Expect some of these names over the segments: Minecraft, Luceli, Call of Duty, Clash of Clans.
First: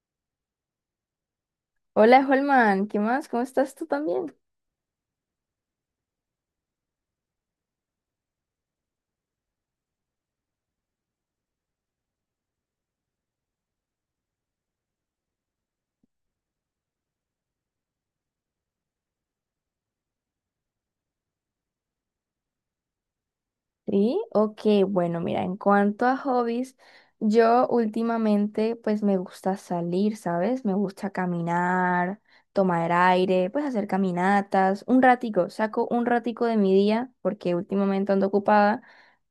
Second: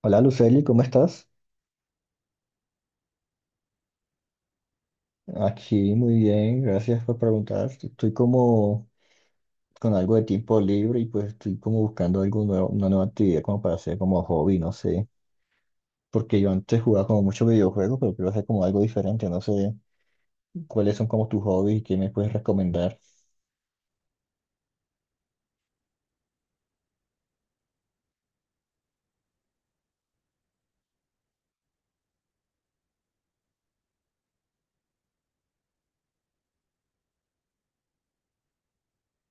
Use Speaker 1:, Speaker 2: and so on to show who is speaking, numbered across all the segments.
Speaker 1: Hola Luceli, ¿cómo estás?
Speaker 2: Hola, Holman, ¿qué más? ¿Cómo estás tú también?
Speaker 1: Aquí muy bien, gracias por preguntar. Estoy como con algo de tiempo libre y pues estoy como buscando algo nuevo, una nueva actividad como para hacer como hobby, no sé. Porque yo antes jugaba como muchos videojuegos, pero quiero hacer como algo diferente, no sé cuáles son como tus hobbies y qué me puedes recomendar.
Speaker 2: Sí, ok, bueno, mira, en cuanto a hobbies, yo últimamente pues me gusta salir, ¿sabes? Me gusta caminar, tomar aire, pues hacer caminatas, un ratico, saco un ratico de mi día porque últimamente ando ocupada,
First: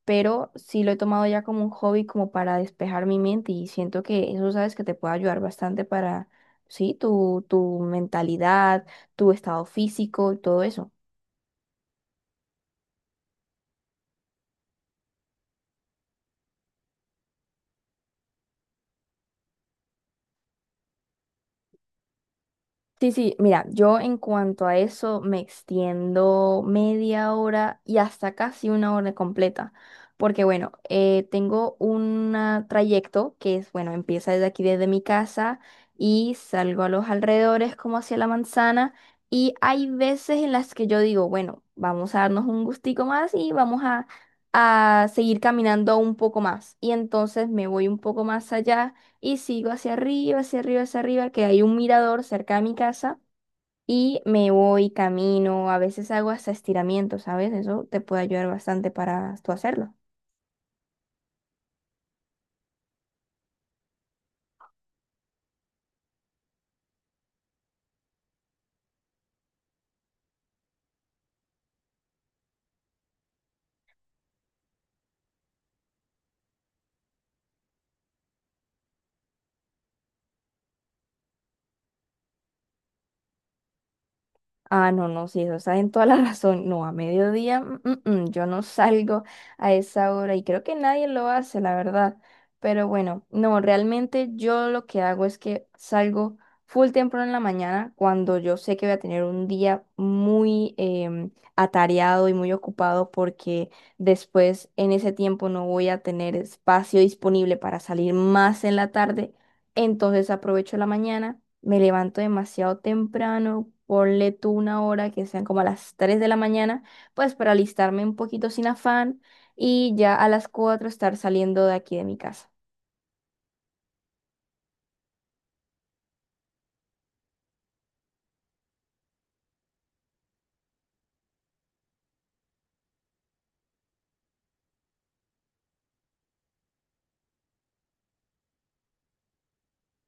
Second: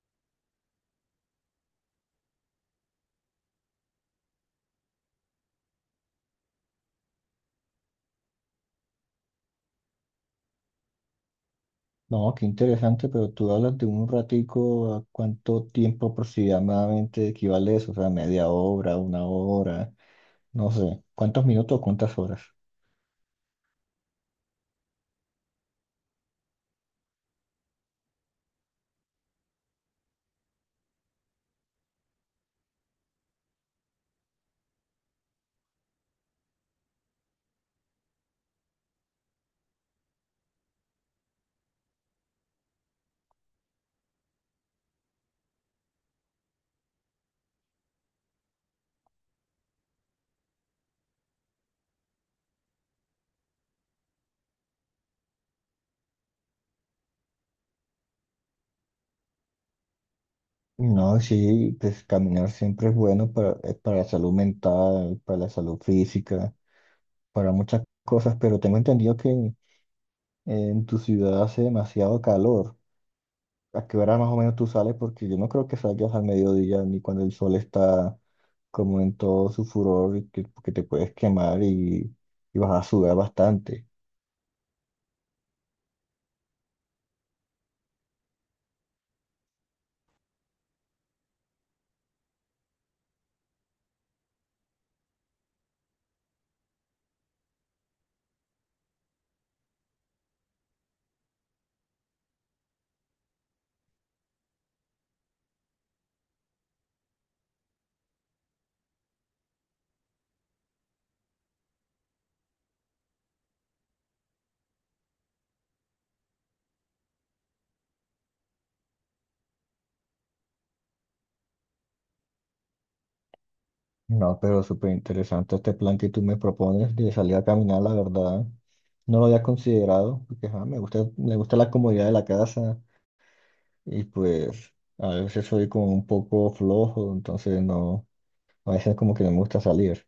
Speaker 2: pero sí lo he tomado ya como un hobby como para despejar mi mente y siento que eso, ¿sabes? Que te puede ayudar bastante para, sí, tu mentalidad, tu estado físico y todo eso.
Speaker 1: No, qué interesante, pero tú hablas de un ratico, ¿a cuánto tiempo aproximadamente equivale eso? O sea, media hora, una hora, no sé. ¿Cuántos minutos, cuántas horas?
Speaker 2: Sí, sí, mira, yo en cuanto a eso me extiendo media hora y hasta casi 1 hora completa, porque bueno, tengo un trayecto que es, bueno, empieza desde aquí, desde mi casa y salgo a los alrededores como hacia la manzana y hay veces en las que yo digo, bueno, vamos a darnos un gustico más y vamos a seguir caminando un poco más y entonces me voy un poco más allá. Y sigo hacia arriba, hacia arriba, hacia arriba, que hay un mirador cerca de mi casa y me voy, camino, a veces hago hasta estiramiento, ¿sabes? Eso te puede ayudar bastante para tú hacerlo.
Speaker 1: No, sí, pues caminar siempre es bueno para la salud mental, para la salud física, para muchas cosas, pero tengo entendido que en tu ciudad hace demasiado calor. ¿A qué hora más o menos tú sales? Porque yo no creo que salgas al mediodía ni cuando el sol está como en todo su furor y que te puedes quemar y vas a sudar bastante.
Speaker 2: Ah, no, no, sí, eso está en toda la razón. No, a mediodía, yo no salgo a esa hora y creo que nadie lo hace, la verdad. Pero bueno, no, realmente yo lo que hago es que salgo full temprano en la mañana cuando yo sé que voy a tener un día muy atareado y muy ocupado porque después en ese tiempo no voy a tener espacio disponible para salir más en la tarde, entonces aprovecho la mañana, me levanto demasiado temprano, ponle tú una hora que sean como a las 3 de la mañana, pues para alistarme un poquito sin afán y ya a las 4 estar saliendo de aquí de mi casa.
Speaker 1: No, pero súper interesante este plan que tú me propones de salir a caminar, la verdad. No lo había considerado, porque ajá, me gusta la comodidad de la casa, y pues a veces soy como un poco flojo, entonces no, a veces como que no me gusta salir.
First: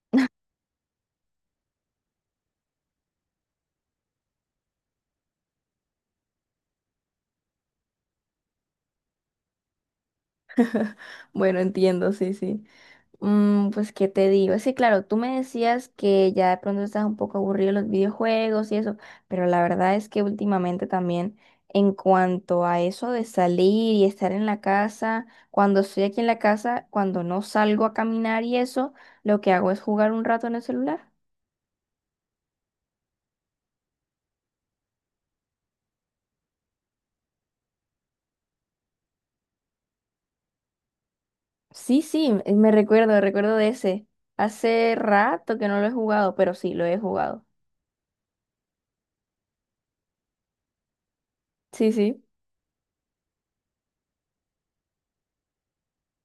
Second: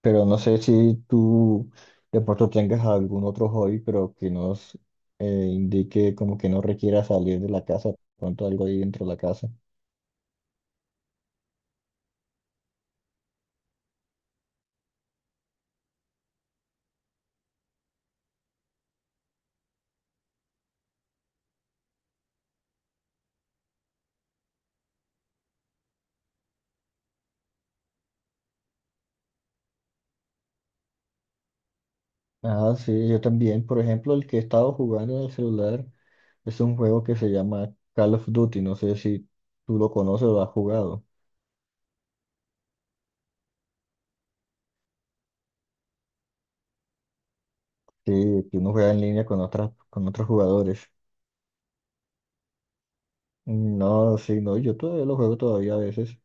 Speaker 1: Pero no sé si tú de pronto tengas algún otro hobby, pero que nos eh, indique como que no requiera salir de la casa, pronto algo ahí dentro de la casa.
Speaker 2: Bueno, entiendo, sí, sí. Pues, ¿qué te digo? Sí, claro, tú me decías que ya de pronto estás un poco aburrido de los videojuegos y eso, pero la verdad es que últimamente también, en cuanto a eso de salir y estar en la casa, cuando estoy aquí en la casa, cuando no salgo a caminar y eso, lo que hago es jugar un rato en el celular.
Speaker 1: Ah, sí, yo también, por ejemplo, el que he estado jugando en el celular es un juego que se llama Call of Duty, no sé si tú lo conoces o lo has jugado,
Speaker 2: Sí, sí, recuerdo de ese. Hace rato que no lo he jugado, pero sí, lo he jugado.
Speaker 1: sí que uno juega en línea con otros jugadores.
Speaker 2: Sí, sí.
Speaker 1: Mm, no, sí, no, yo todavía lo juego todavía a veces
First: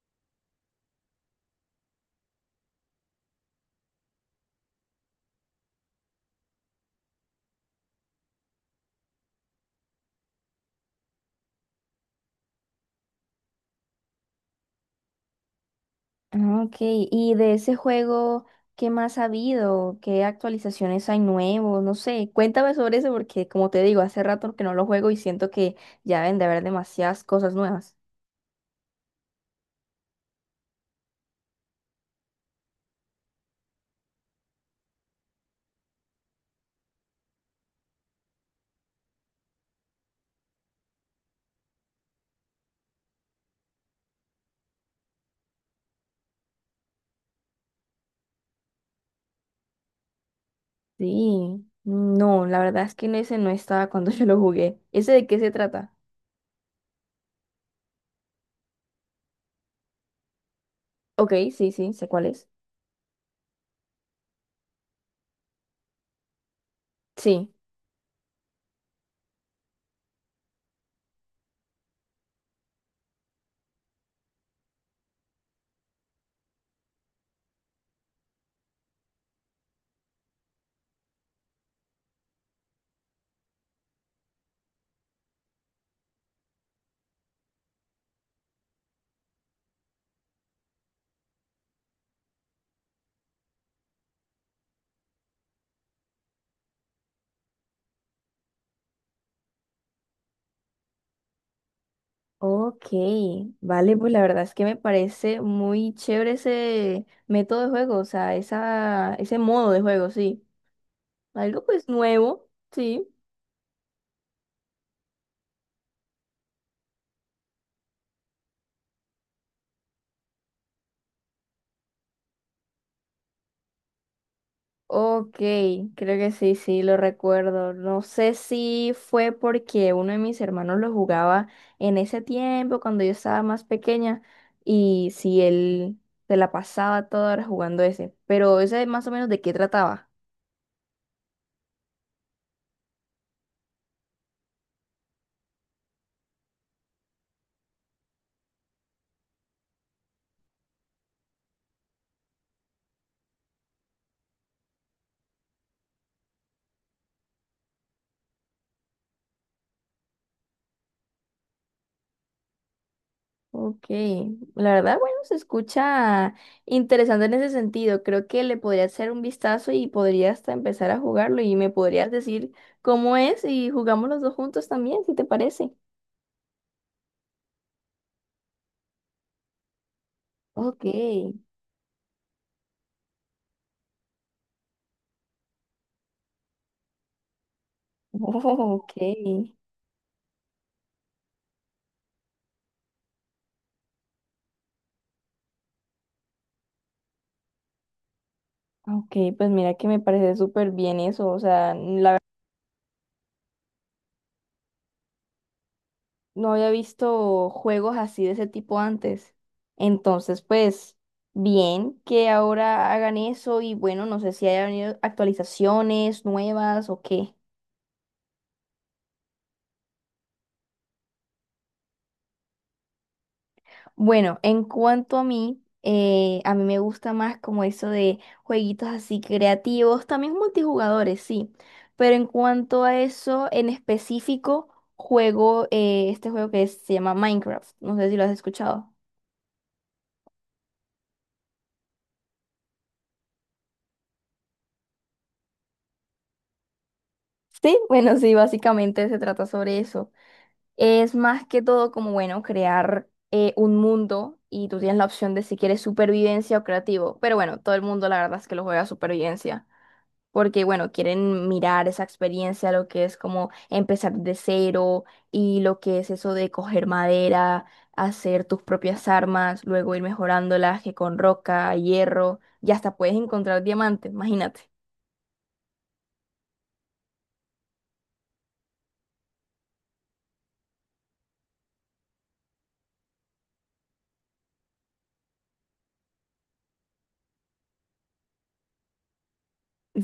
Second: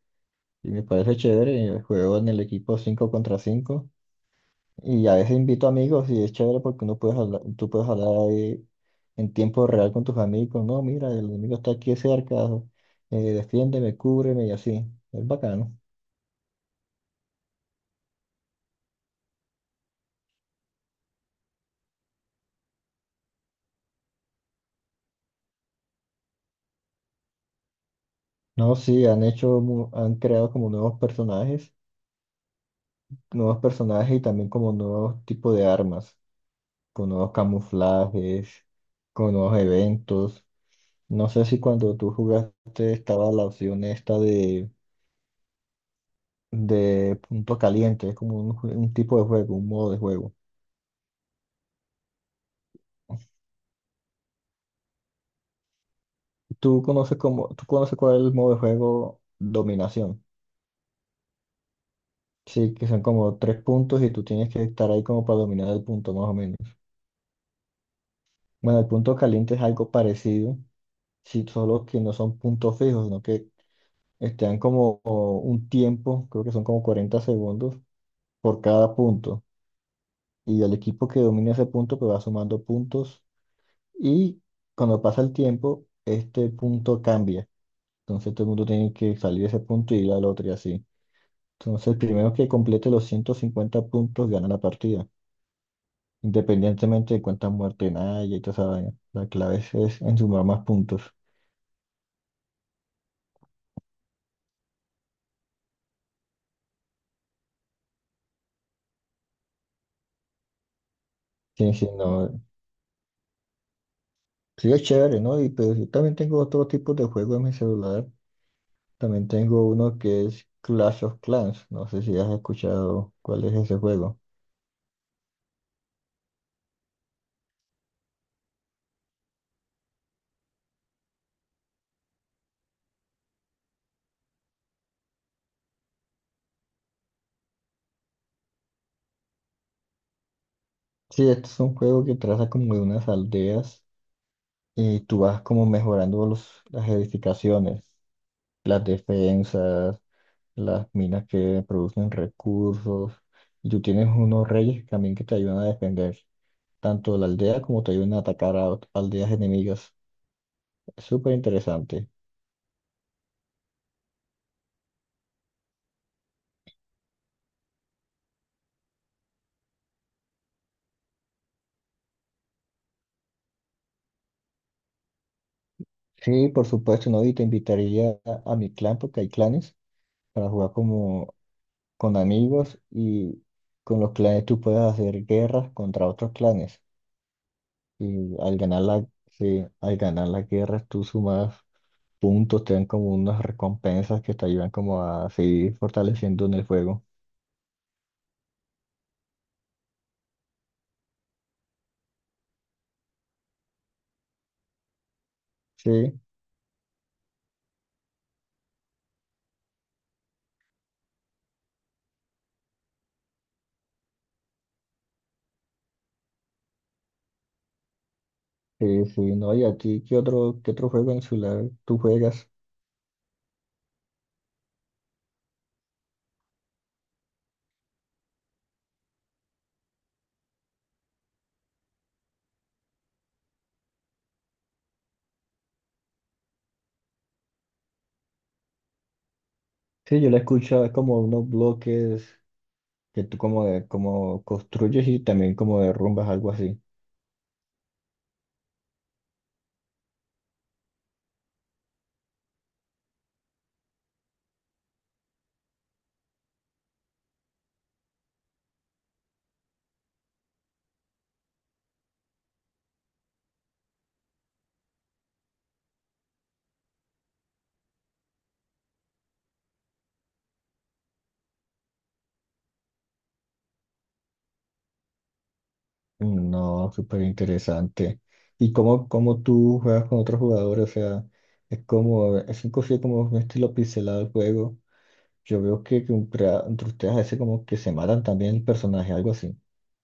Speaker 1: y me parece chévere. Juego en el equipo 5 contra 5 y a veces invito amigos y es chévere porque tú puedes hablar ahí en tiempo real con tus amigos. No, mira, el enemigo está aquí cerca, defiéndeme, cúbreme y así. Es bacano.
Speaker 2: Ah, ok, y de ese juego, ¿qué más ha habido? ¿Qué actualizaciones hay nuevos? No sé, cuéntame sobre eso porque como te digo, hace rato que no lo juego y siento que ya deben de haber demasiadas cosas nuevas.
Speaker 1: No, sí, han hecho, han creado como nuevos personajes y también como nuevos tipos de armas, con nuevos camuflajes, con nuevos eventos. No sé si cuando tú jugaste estaba la opción esta de punto caliente, es como un tipo de juego, un modo de juego.
Speaker 2: Sí, no, la verdad es que en ese no estaba cuando yo lo jugué. ¿Ese de qué se trata?
Speaker 1: ¿Tú conoces como, tú conoces cuál es el modo de juego dominación?
Speaker 2: Ok, sí, sí, sé cuál es.
Speaker 1: Sí, que son como tres puntos y tú tienes que estar ahí como para dominar el punto más o menos.
Speaker 2: Sí.
Speaker 1: Bueno, el punto caliente es algo parecido, sí, solo que no son puntos fijos, sino que están como un tiempo, creo que son como 40 segundos por cada punto. Y el equipo que domina ese punto pues va sumando puntos. Y cuando pasa el tiempo, este punto cambia. Entonces todo el mundo tiene que salir de ese punto y ir al otro y así. Entonces el primero que complete los 150 puntos gana la partida, independientemente de cuántas muertes haya y toda esa vaina. La clave es en sumar más puntos.
Speaker 2: Ok, vale, pues la verdad es que me parece muy chévere ese método de juego, o sea, esa, ese modo de juego, sí. Algo
Speaker 1: Sí,
Speaker 2: pues
Speaker 1: sí, no,
Speaker 2: nuevo, sí.
Speaker 1: sí es chévere, ¿no? Y pero yo también tengo otro tipo de juego en mi celular. También tengo uno que es Clash of Clans. No sé si has escuchado cuál es ese juego.
Speaker 2: Ok, creo que sí, sí, lo recuerdo. No sé si fue porque uno de mis hermanos lo jugaba en ese tiempo, cuando yo estaba más pequeña, y si él se la pasaba toda hora jugando ese. Pero ese más o menos de qué trataba.
Speaker 1: Sí, este es un juego que trata como de unas aldeas y tú vas como mejorando las edificaciones, las defensas, las minas que producen recursos, y tú tienes unos reyes también que te ayudan a defender tanto la aldea como te ayudan a atacar a aldeas enemigas. Es súper interesante.
Speaker 2: Ok, la verdad, bueno, se escucha interesante en ese sentido. Creo que le podría hacer un vistazo y podría hasta empezar a jugarlo y me podrías decir cómo es y jugamos los dos juntos también, si te parece.
Speaker 1: Sí, por supuesto, ¿no? Y te invitaría a mi clan porque hay clanes para jugar
Speaker 2: Ok.
Speaker 1: como con amigos y con los clanes tú puedes hacer guerras contra otros clanes y
Speaker 2: Oh, ok.
Speaker 1: sí, al ganar las guerras tú sumas puntos, te dan como unas recompensas que te ayudan como a seguir fortaleciendo en el juego.
Speaker 2: Ah, ok, pues mira que me parece súper bien eso. O sea, la verdad
Speaker 1: Sí,
Speaker 2: no había visto juegos así de ese tipo antes. Entonces, pues, bien que ahora hagan eso y bueno, no sé si haya venido actualizaciones nuevas o qué.
Speaker 1: sí, sí, no, y a ti, ¿qué otro juego en el celular tú juegas?
Speaker 2: Bueno, en cuanto a mí me gusta más como eso de jueguitos así creativos, también multijugadores, sí. Pero en cuanto a eso, en específico, juego este juego que se llama Minecraft. No sé si lo has escuchado.
Speaker 1: Sí, yo le escucho, es como unos bloques que tú como, como construyes y también como derrumbas, algo así.
Speaker 2: Sí, bueno, sí, básicamente se trata sobre eso. Es más que todo como, bueno, crear un mundo y tú tienes la opción de si quieres supervivencia o creativo. Pero bueno, todo el mundo la verdad es que lo juega a supervivencia, porque bueno, quieren mirar esa experiencia, lo que es como empezar de cero y lo que es eso de coger madera, hacer tus propias armas, luego ir mejorándolas que con roca, hierro, y hasta puedes encontrar diamantes, imagínate.
Speaker 1: Mm, no, súper interesante. ¿Y cómo tú juegas con otros jugadores? O sea, es un como un estilo pixelado el juego. Yo veo que entre ustedes a veces como que se matan también el personaje, algo así.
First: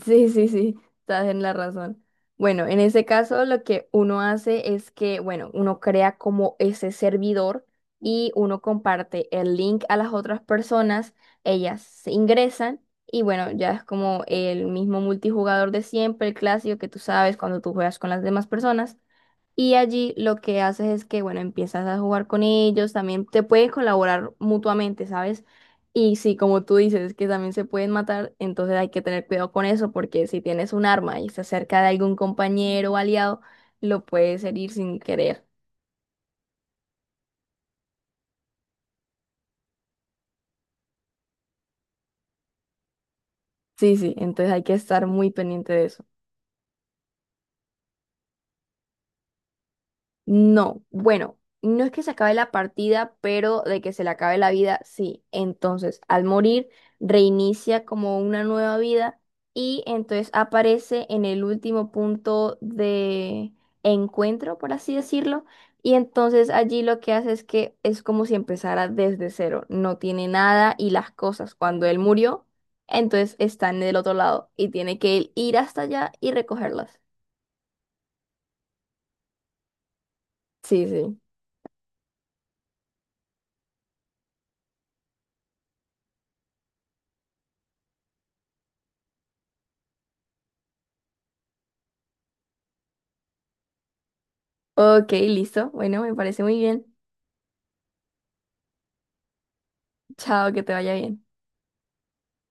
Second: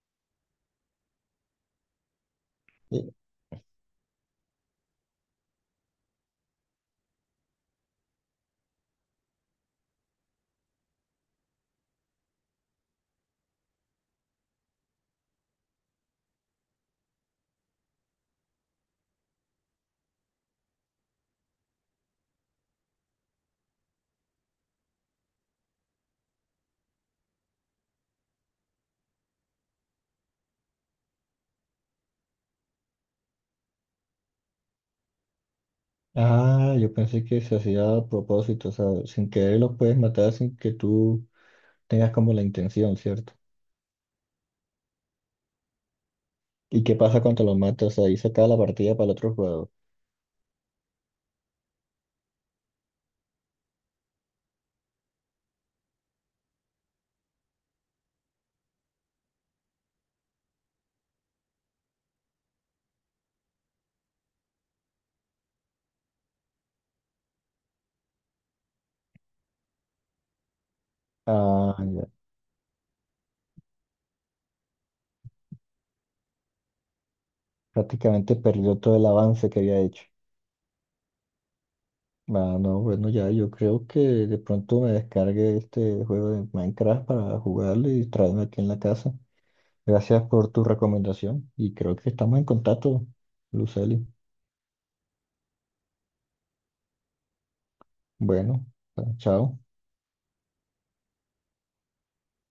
Speaker 2: Sí, sí, sí, estás en la razón. Bueno, en ese caso lo que uno hace es que, bueno, uno crea como ese servidor y uno comparte el link a las otras personas, ellas se ingresan y bueno, ya es como el mismo multijugador de siempre, el clásico que tú sabes cuando tú juegas con las demás personas. Y allí lo que haces es que, bueno, empiezas a jugar con ellos, también te pueden colaborar mutuamente, ¿sabes? Y si, como tú dices, que también se pueden matar, entonces hay que tener cuidado con eso, porque si tienes un arma y se acerca de algún compañero o aliado, lo puedes herir sin querer.
Speaker 1: Ah, yo pensé que se hacía a propósito, o sea, sin querer los puedes matar sin que tú tengas como la intención, ¿cierto?
Speaker 2: Sí, sí, entonces hay que estar muy pendiente de eso.
Speaker 1: ¿Y qué pasa cuando los matas? Ahí se acaba la partida para el otro jugador.
Speaker 2: No, bueno, no es que se acabe la partida, pero de que se le acabe la vida, sí. Entonces, al morir, reinicia como una nueva vida y entonces aparece en el último punto de encuentro, por así decirlo. Y entonces allí lo que hace es que es como si empezara desde cero, no tiene nada y las cosas.
Speaker 1: Ah,
Speaker 2: Cuando él
Speaker 1: ya.
Speaker 2: murió, entonces está en el otro lado y tiene que él ir hasta allá y recogerlas.
Speaker 1: Prácticamente perdió todo el avance que había hecho.
Speaker 2: Sí, sí.
Speaker 1: Ah, no, bueno, ya, yo creo que de pronto me descargue este juego de Minecraft para jugarlo y traerme aquí en la casa. Gracias por tu recomendación y creo que estamos en contacto, Luceli.
Speaker 2: Ok, listo. Bueno, me parece muy bien.
Speaker 1: Bueno, ah, chao.
Speaker 2: Chao, que te vaya bien.